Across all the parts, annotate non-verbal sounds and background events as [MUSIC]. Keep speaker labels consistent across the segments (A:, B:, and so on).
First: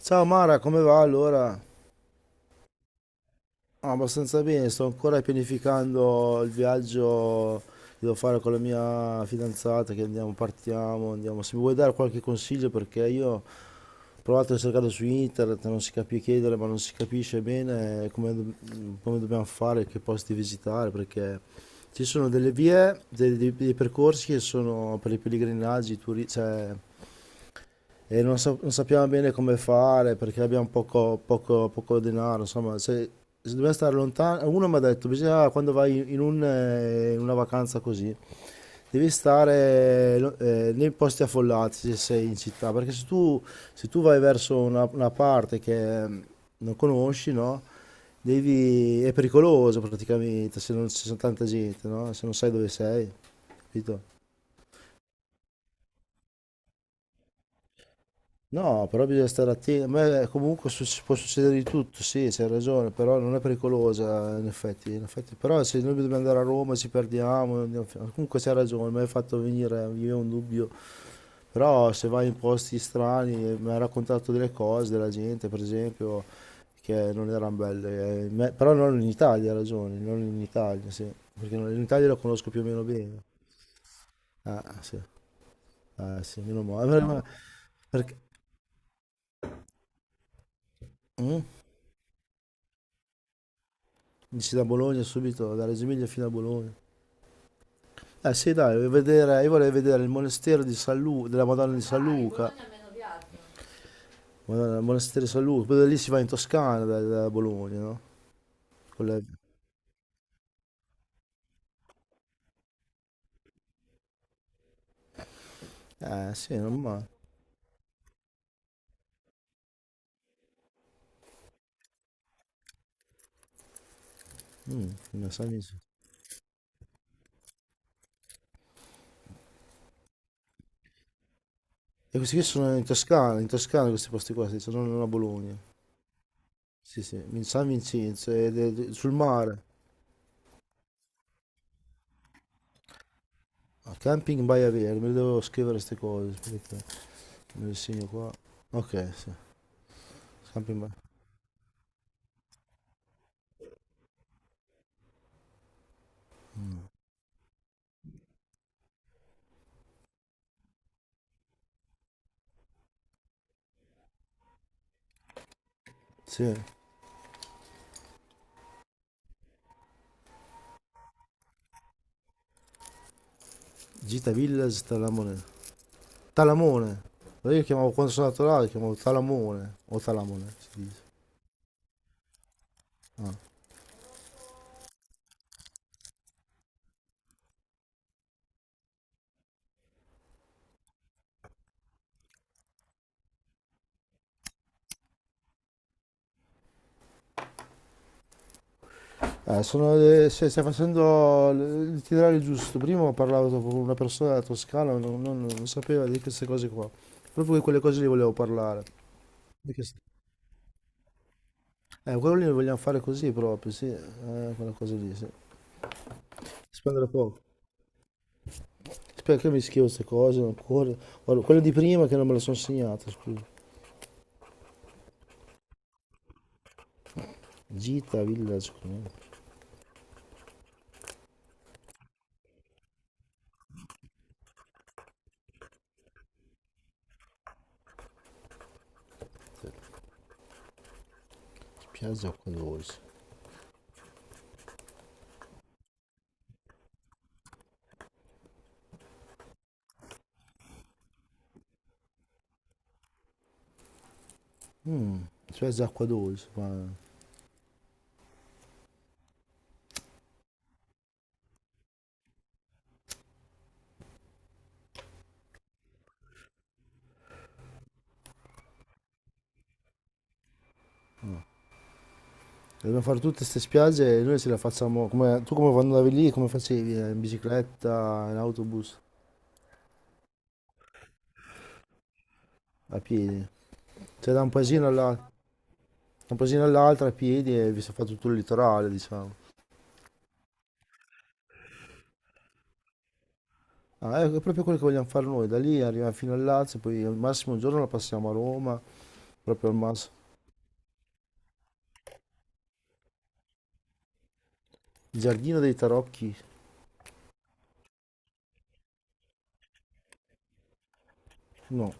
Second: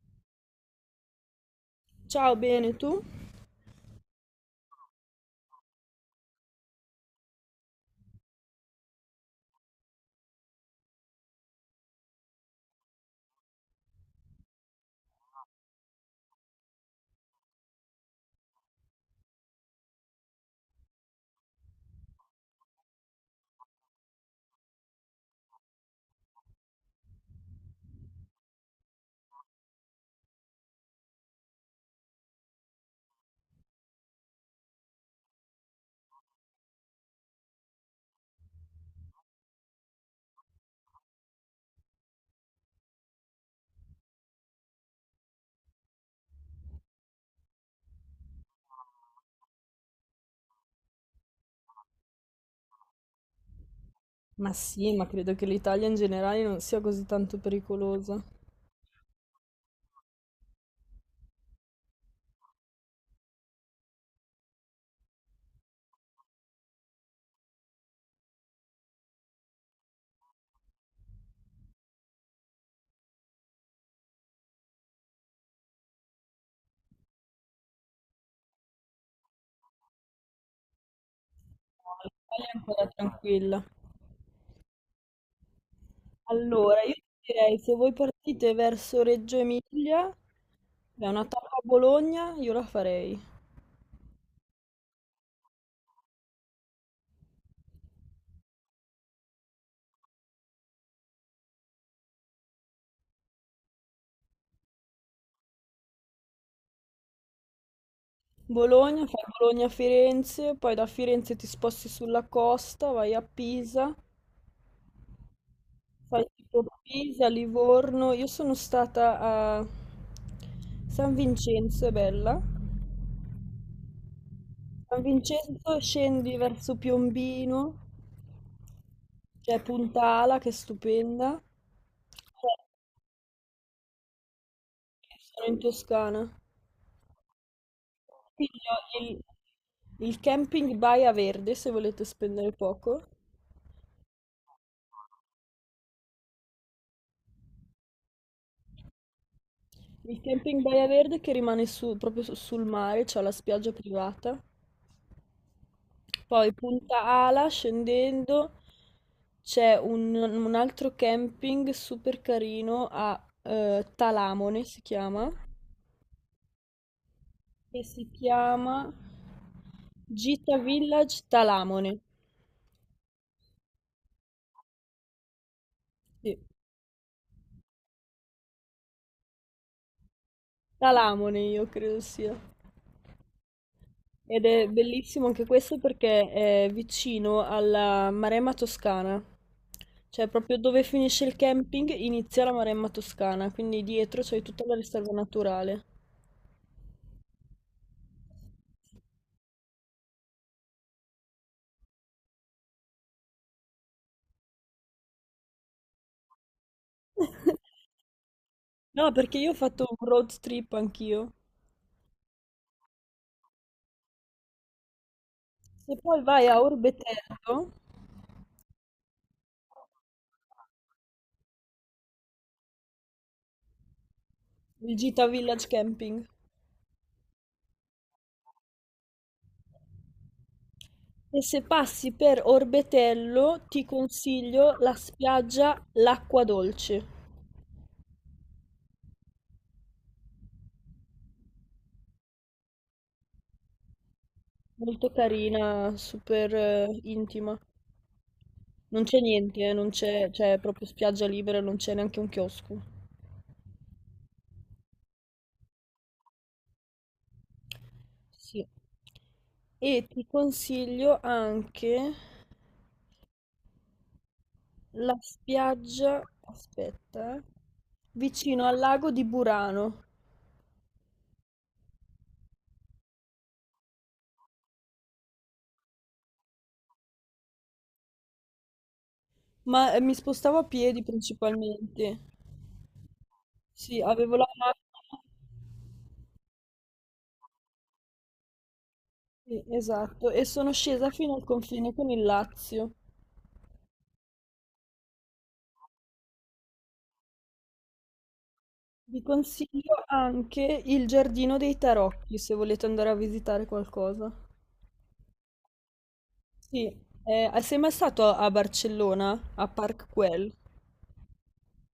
A: Ciao Mara, come va allora?
B: Ciao, bene, tu?
A: Ah, abbastanza bene, sto ancora pianificando il viaggio che devo fare con la mia fidanzata, che andiamo, partiamo, andiamo. Se mi vuoi dare qualche consiglio, perché io ho provato a cercare su internet, non si capisce chiedere, ma non si capisce bene come, come dobbiamo fare, che posti visitare, perché ci sono delle vie, dei percorsi che sono per i pellegrinaggi, cioè e non, non sappiamo bene come fare perché abbiamo poco denaro, insomma, se, se dobbiamo stare lontani, uno mi ha detto, bisogna quando vai in, un, in una vacanza così, devi stare nei posti affollati se sei in città, perché se tu, se tu vai verso una parte che non conosci, no? Devi, è pericoloso praticamente se non ci sono tanta gente, no? Se non sai dove sei, capito?
B: Ma sì, ma credo che l'Italia in generale non sia così tanto pericolosa. No,
A: No, però bisogna stare attenti. A me comunque può succedere di tutto, sì, c'hai ragione, però non è pericolosa in effetti, in effetti. Però se noi dobbiamo andare a Roma ci perdiamo, comunque c'hai ragione, mi hai fatto venire via un dubbio. Però se vai in posti strani, mi hai raccontato delle cose della gente, per esempio, che non erano belle. Però non in Italia, hai ragione, non in Italia, sì. Perché in Italia la
B: l'Italia
A: conosco
B: è
A: più o meno
B: ancora
A: bene.
B: tranquilla.
A: Ah, sì, ah, sì, meno
B: Allora, io
A: male.
B: direi se voi
A: Perché...
B: partite verso Reggio Emilia, è una
A: mm?
B: tappa a Bologna, io la farei.
A: Dici da Bologna subito, da Reggio Emilia fino a Bologna. Eh sì, dai, io vorrei vedere il monastero di della Madonna di San Luca. Ah, Madonna, il monastero di San Luca, poi da lì si va in Toscana da, da Bologna, no? Con
B: Bologna, fai
A: le-
B: Bologna-Firenze, poi da Firenze ti sposti sulla costa, vai a Pisa, fai
A: Eh sì,
B: tipo
A: non male.
B: Pisa, Livorno. Io sono stata a San Vincenzo, è bella.
A: Mm,
B: San
A: non so niente.
B: Vincenzo scendi verso Piombino, c'è Punta Ala che è stupenda.
A: E questi qui
B: Eh,
A: sono in Toscana questi posti qua, sì, sono non a
B: Sono
A: Bologna.
B: in Toscana.
A: Sì, sì, in San Vincenzo, ed
B: Consiglio
A: è sul
B: Il,
A: mare.
B: il camping Baia Verde, se volete spendere poco.
A: A Camping Baia Verde, me le devo scrivere queste cose, aspetta. Me le segno qua. Ok, sì.
B: Il camping
A: Camping
B: Baia
A: Baia.
B: Verde che rimane su- proprio su- sul mare, c'è la spiaggia privata. Poi Punta Ala, scendendo, c'è un altro camping super carino a Talamone, si chiama.
A: Sì.
B: Che si chiama Gita Village Talamone.
A: Gita Village Talamone.
B: Sì,
A: Talamone. Allora io chiamavo quando sono andato là, lo chiamavo Talamone o Talamone si dice.
B: Talamone io credo sia. Ed è bellissimo anche questo perché è vicino alla Maremma Toscana. Cioè proprio dove finisce il camping inizia la Maremma Toscana, quindi dietro c'è tutta la riserva naturale.
A: Sono stai facendo il titolare giusto. Prima ho parlato con una persona della Toscana, non sapeva di queste cose qua. Proprio di
B: [LAUGHS]
A: quelle cose lì volevo parlare.
B: No, perché io ho
A: Di che
B: fatto
A: s-
B: un road trip anch'io.
A: Quello lì lo vogliamo fare così proprio, sì. Quella cosa lì, sì.
B: Se poi vai a
A: Spendere poco.
B: Orbetello,
A: Spero che mi scrivo queste cose ancora. Guarda, quelle di prima che non me le sono segnate, scusa.
B: il Gita Village Camping.
A: Gita, Village,
B: E se passi per Orbetello, ti consiglio la spiaggia L'Acqua Dolce.
A: Piazza Acqua Dolce.
B: Molto carina, super intima. Non c'è niente, non c'è, c'è proprio spiaggia libera, non c'è neanche un chiosco.
A: Suez è acqua dolce, ma
B: Sì. E ti consiglio anche la spiaggia, aspetta, vicino al lago di Burano.
A: dobbiamo fare tutte queste spiagge e noi se le facciamo come tu come quando andavi lì, come facevi? In bicicletta, in autobus,
B: Ma mi spostavo a piedi principalmente.
A: a piedi.
B: Sì, avevo
A: Cioè da
B: la
A: un
B: macchina.
A: da un paesino all'altro a piedi e vi si fa tutto il litorale, diciamo.
B: Sì, esatto, e sono scesa fino al confine con il Lazio.
A: Ah, ecco, è proprio quello che vogliamo fare noi, da lì arriviamo fino al Lazio, poi al massimo un giorno la passiamo a Roma,
B: Vi
A: proprio al
B: consiglio
A: massimo.
B: anche il Giardino dei Tarocchi se volete andare a visitare qualcosa.
A: Il giardino dei tarocchi,
B: Sì, sei mai stato a Barcellona, a Park Güell?
A: no,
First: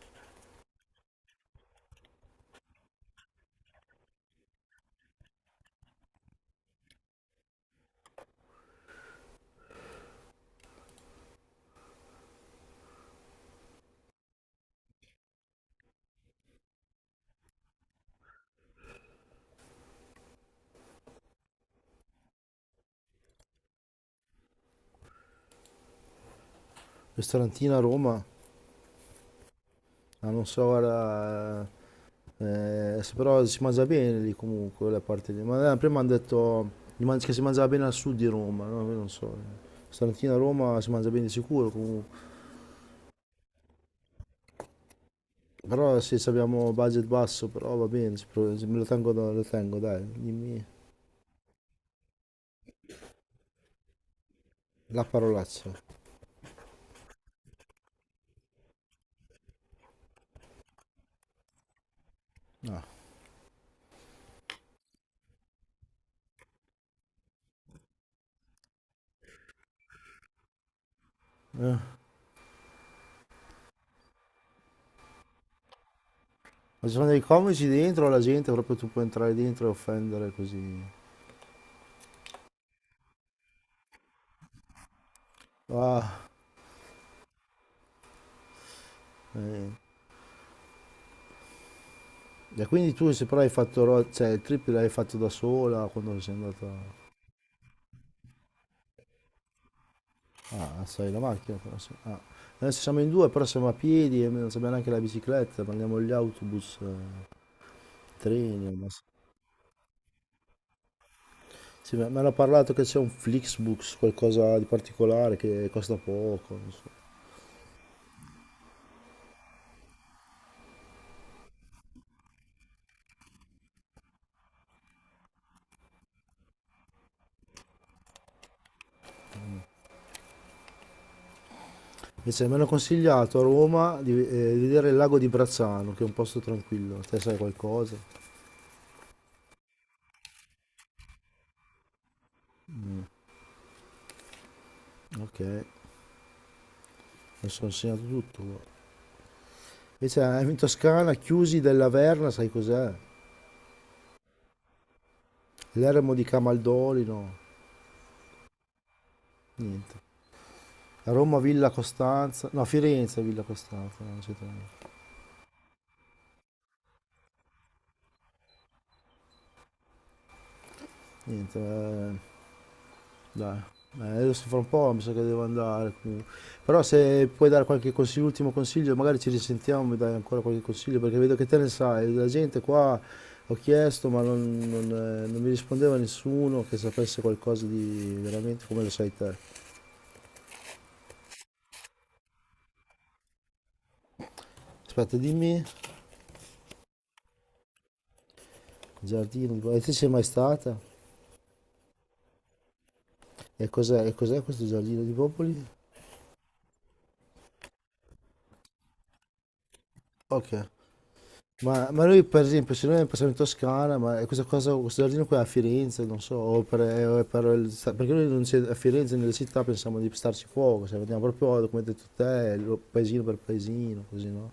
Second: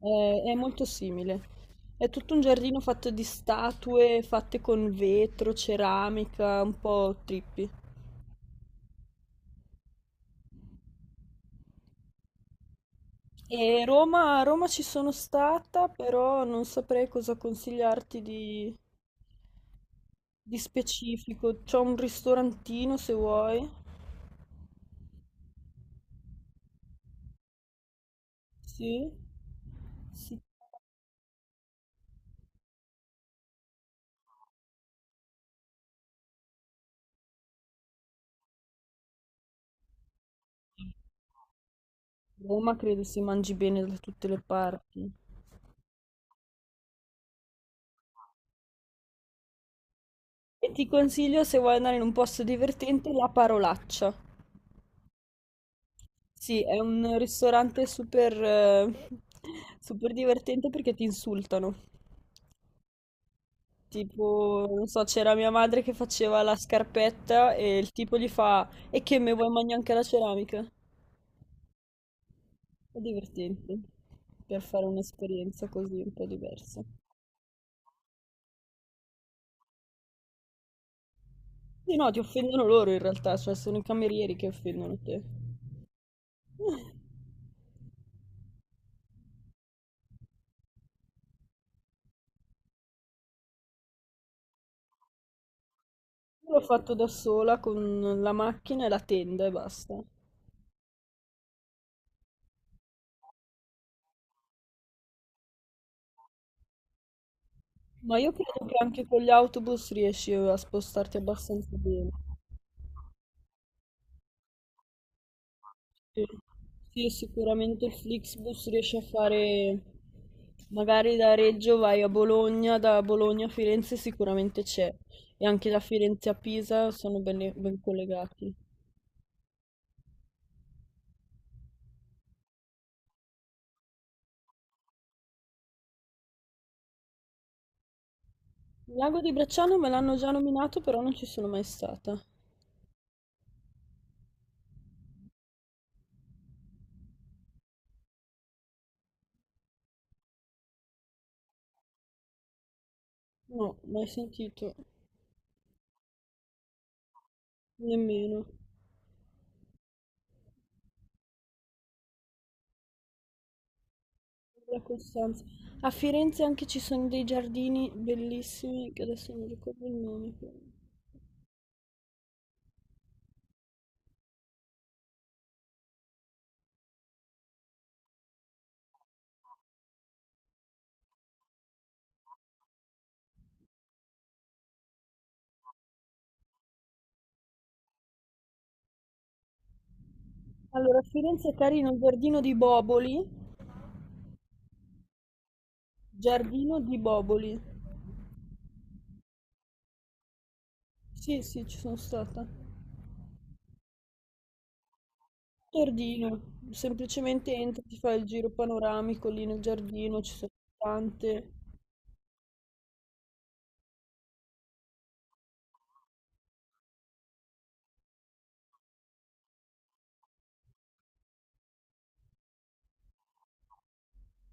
B: È molto simile. È tutto un giardino fatto di statue fatte con vetro, ceramica, un po' trippi. E Roma, a Roma ci sono stata, però non saprei cosa consigliarti di specifico. C'è un ristorantino se vuoi.
A: ristorantino a Roma,
B: Sì.
A: ah,
B: Sì,
A: non so,
B: a
A: guarda. Però si mangia bene lì comunque, quella parte lì. Ma prima hanno detto che si mangiava bene al sud di Roma, no? Io non so. Stamattina a Roma si mangia bene di sicuro comunque.
B: Roma credo si mangi bene da tutte le parti.
A: Però sì, se abbiamo budget basso, però va bene, se me lo tengo, lo tengo, dai, dimmi
B: E ti consiglio, se vuoi andare in un posto divertente, La Parolaccia.
A: la parolaccia.
B: Sì, è un ristorante super, [LAUGHS] super divertente perché ti insultano.
A: No.
B: Tipo, non so, c'era mia madre che faceva la scarpetta e il tipo gli fa: "E che me vuoi mangiare anche la ceramica?"
A: Eh.
B: È divertente per fare un'esperienza così un po' diversa.
A: Ma ci sono dei comici dentro, la gente proprio tu puoi entrare dentro e offendere così.
B: Sì, no, ti offendono loro in realtà, cioè sono i camerieri che offendono te.
A: Ah,
B: Io
A: eh. E quindi tu se però hai fatto, cioè il trip l'hai fatto da sola quando sei
B: l'ho fatto
A: andata...
B: da sola con la macchina e la tenda e basta.
A: Ah, sai la macchina però sì. Ah. Adesso siamo in due, però siamo a piedi e non sappiamo neanche la bicicletta, prendiamo gli autobus,
B: Ma io credo
A: treni. O
B: che
A: non so.
B: anche con gli autobus riesci a spostarti abbastanza
A: Sì,
B: bene.
A: mi hanno parlato che c'è un Flixbus, qualcosa di particolare che costa
B: Sì,
A: poco. Non so.
B: sì, sicuramente il Flixbus riesce a fare... Magari da Reggio vai a Bologna, da Bologna a Firenze sicuramente c'è. E anche da Firenze a Pisa sono ben collegati.
A: Invece mi hanno consigliato a Roma di vedere il lago di Brazzano, che è un posto tranquillo. Te sai qualcosa?
B: Il lago di Bracciano me l'hanno già nominato, però non ci sono mai stata.
A: Ok, adesso ho insegnato tutto, guarda. Invece in Toscana, Chiusi della Verna, sai cos'è?
B: No, mai sentito,
A: L'eremo di Camaldolino.
B: nemmeno.
A: Niente. Roma, Villa Costanza, no Firenze, Villa Costanza, no, eccetera.
B: La Costanza. A Firenze anche ci sono dei giardini bellissimi, che adesso non ricordo il nome. Però.
A: Niente, dai. Adesso fra un po' mi sa che devo andare comunque. Però se puoi dare qualche consiglio, ultimo consiglio, magari ci risentiamo e dai ancora qualche consiglio, perché vedo che te ne sai, la gente qua ho chiesto ma non mi rispondeva nessuno che sapesse qualcosa di veramente come lo sai te.
B: Allora, a Firenze è carino il giardino di Boboli.
A: Aspetta, dimmi,
B: Giardino di Boboli.
A: giardino di Popoli. E te sei mai stata?
B: Sì, sì, ci sono stata.
A: E cos'è questo giardino di Popoli?
B: Giardino, semplicemente entri, ti fai il giro panoramico lì nel giardino, ci sono
A: Ok.
B: tante.
A: Ma lui per esempio se noi passiamo in Toscana, ma questa cosa, questo giardino qui è a Firenze, non so, o per, o è per perché noi non c'è- a Firenze nelle città pensiamo di starci fuoco, cioè andiamo proprio come hai detto te, paesino per paesino, così no?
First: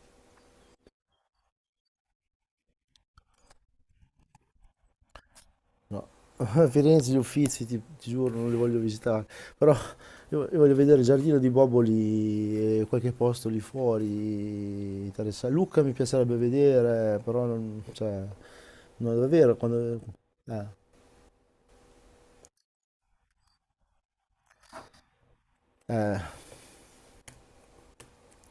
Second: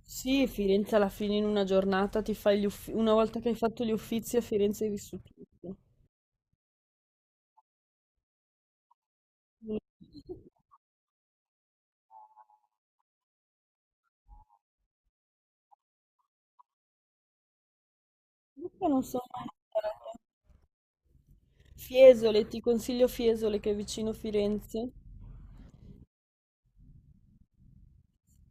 B: Sì, Firenze alla fine in una giornata ti fai gli uffizi, una volta che hai fatto gli uffizi a Firenze hai vissuto tutto.
A: No, [LAUGHS] a Firenze gli Uffizi ti, ti giuro non li voglio visitare, però
B: Mm.
A: io voglio vedere il giardino di Boboli e qualche posto lì fuori, interessante. Lucca mi piacerebbe vedere, però non, cioè,
B: Io non
A: non
B: sono mai
A: davvero quando...
B: stata.
A: Eh,
B: Fiesole, ti consiglio Fiesole che è vicino Firenze.
A: eh.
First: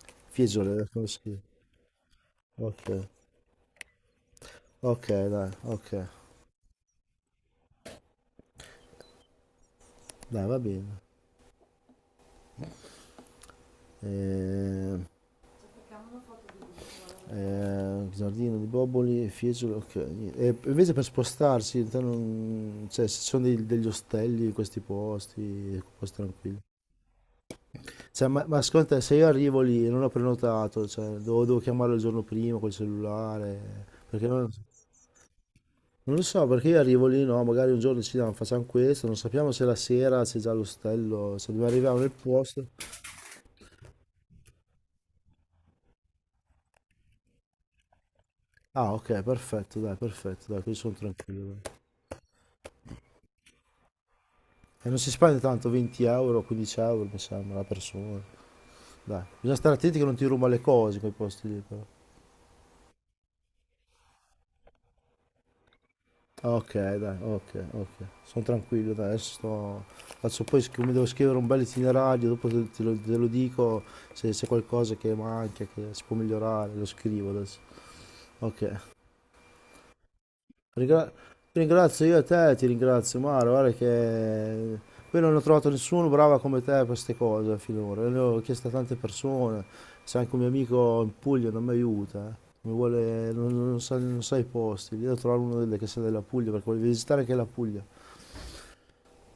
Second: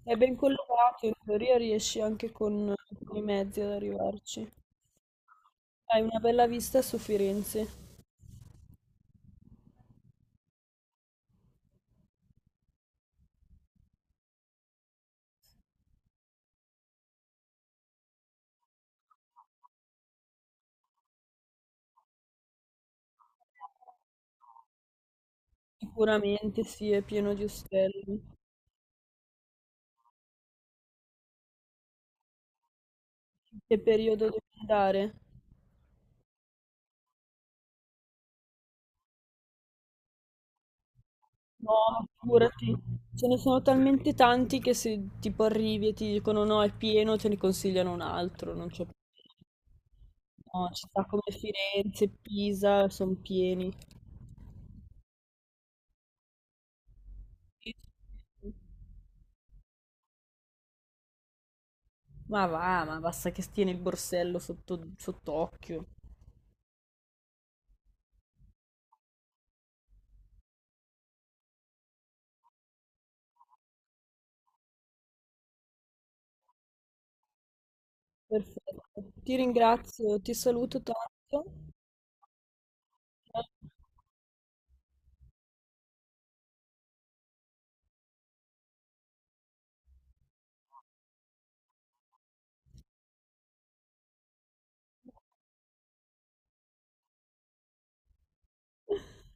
B: È ben
A: Fiesole,
B: collocato,
A: come
B: in
A: si chiama?
B: teoria riesci anche
A: Ok,
B: con i mezzi ad arrivarci.
A: ok,
B: Hai una bella vista su Firenze.
A: dai, va bene. Ehm, Giardino di Boboli, Fiesole, ok. E invece per spostarsi, te cioè, se ci sono degli ostelli in questi posti, posti tranquilli.
B: Sicuramente sì, è pieno di ostelli.
A: Cioè, ma secondo te, se io arrivo lì e non ho prenotato, cioè, devo, devo chiamarlo il giorno prima col
B: Che
A: cellulare,
B: periodo
A: perché
B: devi
A: non...
B: andare?
A: Non lo so, perché io arrivo lì, no, magari un giorno decidiamo, facciamo questo, non sappiamo se la sera c'è già l'ostello, se dobbiamo arrivare
B: No,
A: nel posto.
B: figurati, ce ne sono talmente tanti che se tipo arrivi e ti dicono no, è pieno, te ne consigliano un altro, non c'è
A: Ah, ok, perfetto, dai,
B: no,
A: così sono
B: città come
A: tranquillo, dai.
B: Firenze, Pisa, sono pieni.
A: E non si spende tanto, 20 euro, 15 euro, mi sembra, la
B: Sì,
A: persona.
B: sì.
A: Dai, bisogna stare attenti che non ti ruba le cose quei posti lì, però.
B: Ma va, ma basta che tieni il borsello sotto, sott'occhio.
A: Ah, ok, dai, ok, ok. Sono tranquillo, dai, adesso sto... Adesso poi mi devo scrivere un bel itinerario, dopo te, te lo dico se c'è qualcosa che manca, che si può migliorare, lo scrivo adesso. Ok.
B: Perfetto. Ti ringrazio, ti saluto
A: Ringra-
B: tanto.
A: Ti ringrazio io a te, ti ringrazio Mara, guarda che poi non ho trovato nessuno bravo come te per queste cose finora, le ho chiesto a tante persone, c'è anche un mio amico in Puglia, non mi aiuta, eh. Mi vuole, non sa, non sa i posti, devo trovare uno che sia della Puglia perché voglio visitare anche la Puglia.
B: [LAUGHS]